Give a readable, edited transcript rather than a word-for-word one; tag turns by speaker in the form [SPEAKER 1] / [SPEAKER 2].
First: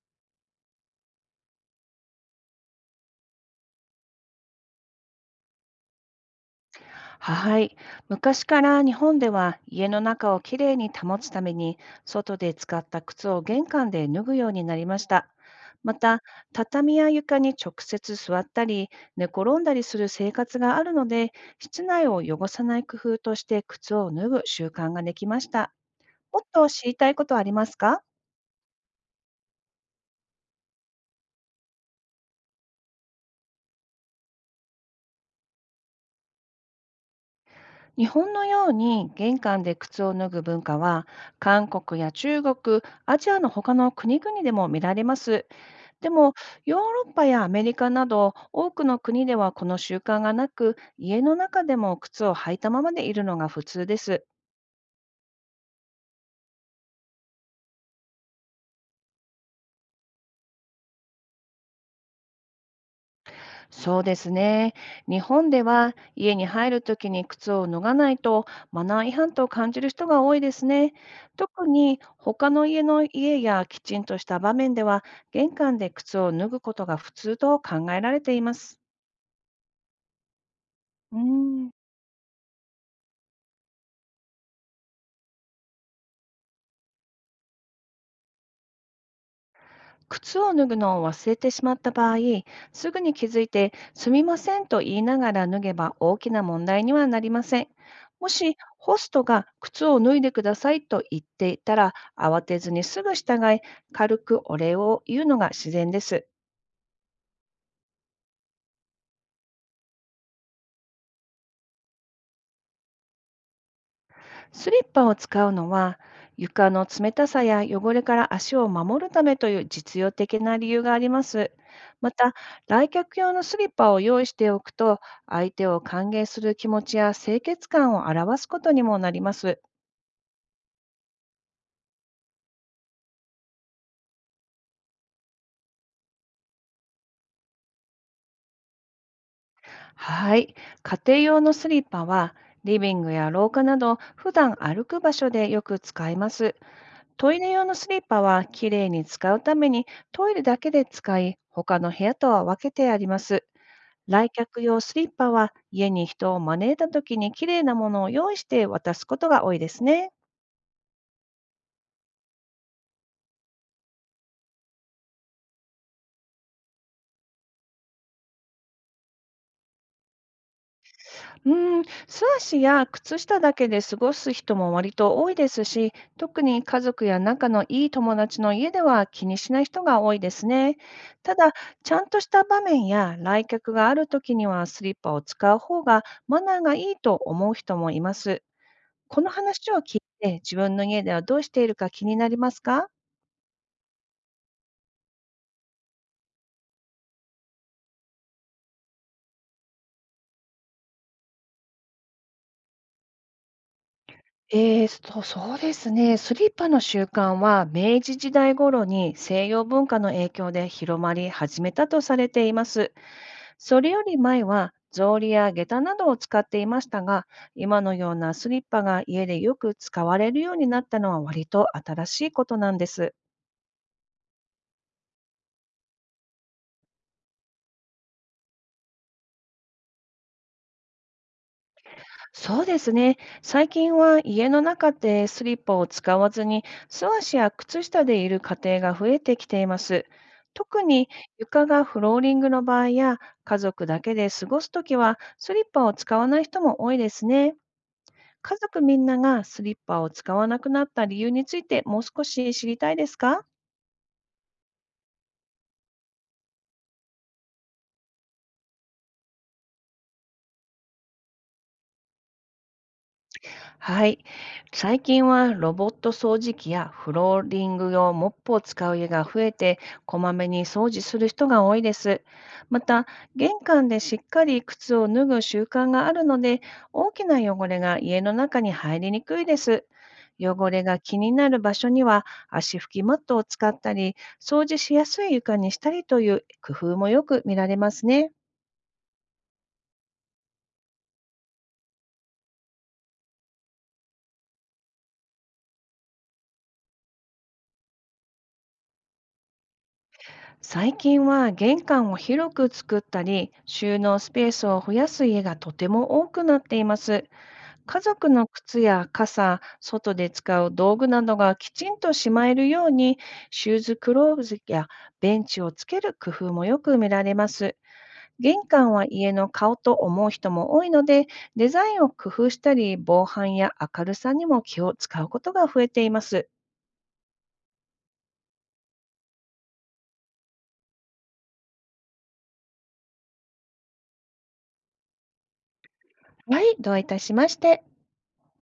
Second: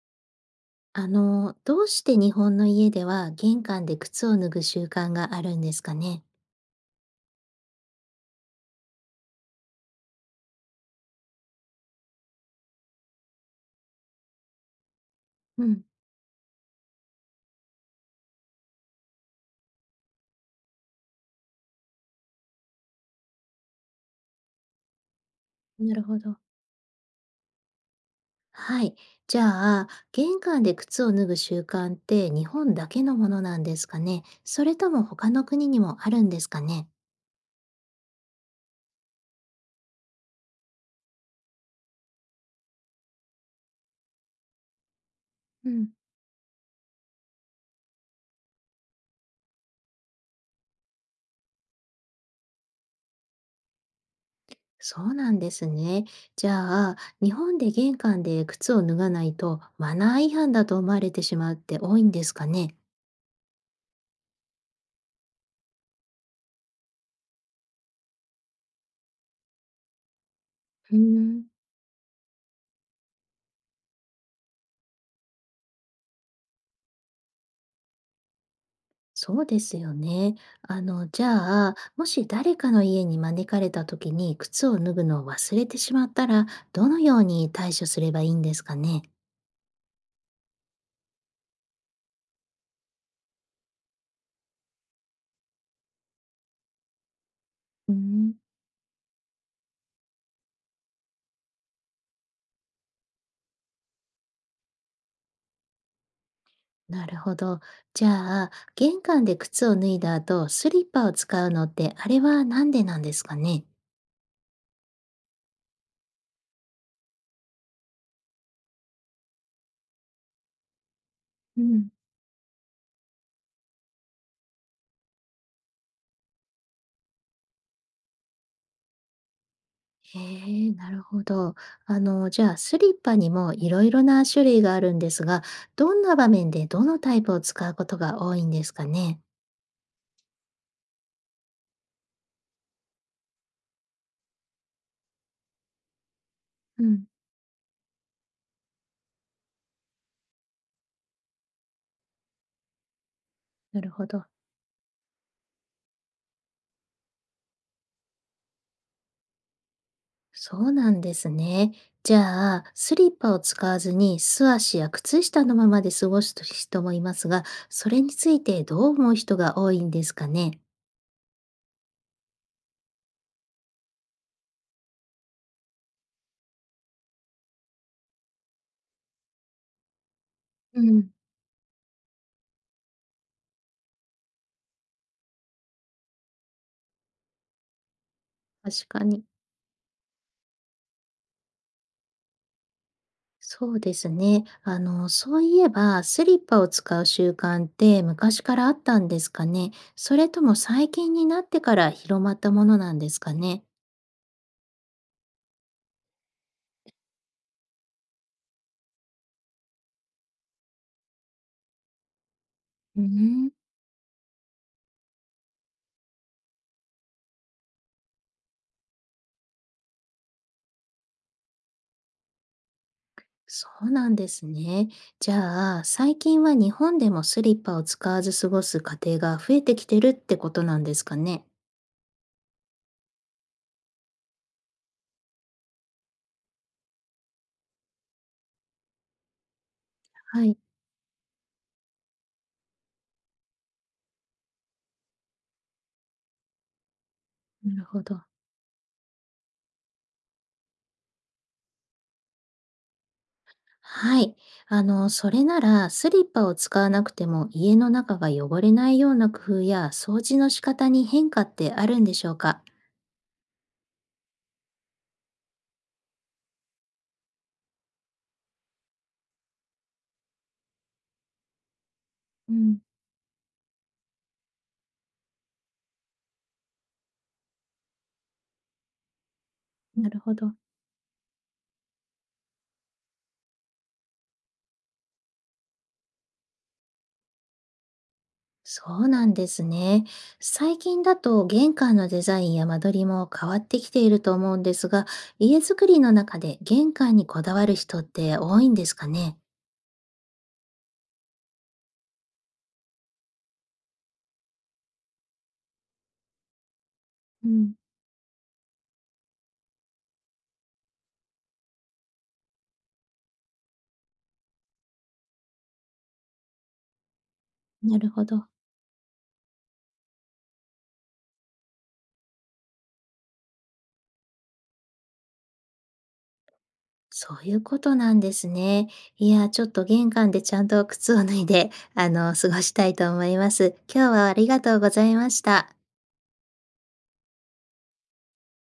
[SPEAKER 1] どうして日本の家では玄関で靴を脱ぐ習慣があるんですかね。
[SPEAKER 2] はい。昔から日本では家の中をきれいに保つために、外で使った靴を玄関で脱ぐようになりました。
[SPEAKER 1] うん。
[SPEAKER 2] また、畳や床に直接座ったり、寝転んだりする生活があるので、室内を汚さない工夫として靴を脱ぐ習慣ができました。
[SPEAKER 1] なるほど。
[SPEAKER 2] もっと知りたいことはありますか？
[SPEAKER 1] はい。じゃあ、玄関で靴を脱ぐ習慣って日本だけのものなんですかね。それとも他の国にもあるんですかね。
[SPEAKER 2] 日本のように玄関で靴を脱ぐ文化は、韓国や中国、アジアの他の国々でも見られます。
[SPEAKER 1] うん。
[SPEAKER 2] でも、ヨーロッパやアメリカなど、多くの国ではこの習慣がなく、家の中でも靴を履いたままでいるのが普通です。
[SPEAKER 1] そうなんですね。じゃあ、日本で玄関で靴を脱がないとマナー違反だと思われてしまうって多いんですかね。
[SPEAKER 2] そうですね。日本では、家に入るときに靴を脱がないと、マナー違反と感じる人が多いですね。
[SPEAKER 1] うん。
[SPEAKER 2] 特に、他の家の家やきちんとした場面では、玄関で靴を脱ぐことが普通と考えられています。
[SPEAKER 1] そうですよね。
[SPEAKER 2] うー
[SPEAKER 1] じゃ
[SPEAKER 2] ん。
[SPEAKER 1] あ、もし誰かの家に招かれた時に靴を脱ぐのを忘れてしまったら、どのように対処すればいいんですかね。
[SPEAKER 2] 靴を脱ぐのを忘れてしまった場合、すぐに気づいて、すみませんと言いながら脱げば大きな問題にはなりません。
[SPEAKER 1] う
[SPEAKER 2] も
[SPEAKER 1] ん。
[SPEAKER 2] し、ホストが靴を脱いでくださいと言っていたら、慌てずにすぐ従い、軽くお礼を言うのが自然です。
[SPEAKER 1] なるほど。じゃあ、玄関で靴を脱いだ後、スリッパを使うのって、あれはなんでなんですかね。
[SPEAKER 2] スリッパを使うのは、床の冷たさや汚れから足を守るためという実用的な理由があります。
[SPEAKER 1] うん。
[SPEAKER 2] また、来客用のスリッパを用意しておくと、相手を歓迎する気持ちや清潔感を表すことにもなります。
[SPEAKER 1] へえ、なるほど。じゃあ、スリッパにもいろいろな種類があるんですが、どんな場面でどのタイプを使うことが多いんですかね。
[SPEAKER 2] はい、家庭用のスリッパは、リビングや廊下など、普段歩く場所でよく使います。
[SPEAKER 1] うん。
[SPEAKER 2] トイレ用のスリッパは、きれいに使うために、トイレだけで使い、他の部屋とは分けてあります。
[SPEAKER 1] なるほど。
[SPEAKER 2] 来客用スリッパは家に人を招いた時にきれいなものを用意して渡すことが多いですね。
[SPEAKER 1] そうなんですね。じゃあ、スリッパを使わずに素足や靴下のままで過ごす人もいますが、それについてどう思う人が多いんですかね。
[SPEAKER 2] うーん、素足や靴下だけで過ごす人も割と多いですし、特に家族や仲のいい友達の家では気にしない人が多いですね。
[SPEAKER 1] うん。
[SPEAKER 2] ただ、ちゃんとした場面や来客がある時にはスリッパを使う方がマナーがいいと思う人もいます。
[SPEAKER 1] 確か
[SPEAKER 2] こ
[SPEAKER 1] に。
[SPEAKER 2] の話を聞いて自分の家ではどうしているか気になりますか？
[SPEAKER 1] そうですね。そういえば、スリッパを使う習慣って昔からあったんですかね。それとも最近になってから広まったものなんですかね。
[SPEAKER 2] そうですね。スリッパの習慣は明治時代頃に西洋文化の影響で広まり始めたとされています。
[SPEAKER 1] うーん。
[SPEAKER 2] それより前は草履や下駄などを使っていましたが、今のようなスリッパが家でよく使われるようになったのは割と新しいことなんです。
[SPEAKER 1] そうなんですね。じゃあ、最近は日本でもスリッパを使わず過ごす家庭が増えてきてるってことなんですかね。
[SPEAKER 2] そうですね。最近は家の中でスリッパを使わずに素足や靴下でいる家庭が増えてきています。
[SPEAKER 1] はい。
[SPEAKER 2] 特に、床がフローリングの場合や家族だけで過ごすときはスリッパを使わない人も多いですね。
[SPEAKER 1] なるほど。
[SPEAKER 2] 家族みんながスリッパを使わなくなった理由についてもう少し知りたいですか？
[SPEAKER 1] はい。それなら、スリッパを使わなくても家の中が汚れないような工夫や掃除の仕方に変化ってあるんでしょうか。
[SPEAKER 2] はい。最近はロボット掃除機やフローリング用モップを使う家が増えて、こまめに掃除する人が多いです。
[SPEAKER 1] うん。
[SPEAKER 2] また、玄関でしっかり靴を脱ぐ習慣があるので、大きな汚れが家の中に入りにくいです。
[SPEAKER 1] なるほど。
[SPEAKER 2] 汚れが気になる場所には足拭きマットを使ったり、掃除しやすい床にしたりという工夫もよく見られますね。
[SPEAKER 1] そうなんですね。最近だと玄関のデザインや間取りも変わってきていると思うんですが、家づくりの中で玄関にこだわる人って多いんですかね。
[SPEAKER 2] 最近は玄関を広く作ったり、収納スペースを増やす家がとても多くなっています。
[SPEAKER 1] うん。
[SPEAKER 2] 家族の靴や傘、外で使う道具などがきちんとしまえるように、シューズクローズやベンチをつける工夫もよく見られます。
[SPEAKER 1] なるほど。
[SPEAKER 2] 玄関は家の顔と思う人も多いので、デザインを工夫したり、防犯や明るさにも気を使うことが増えています。
[SPEAKER 1] そういうことなんですね。いや、ちょっと玄関でちゃんと靴を脱いで、過ごしたいと思います。今日はありがとうございました。
[SPEAKER 2] はい、どういたしまして。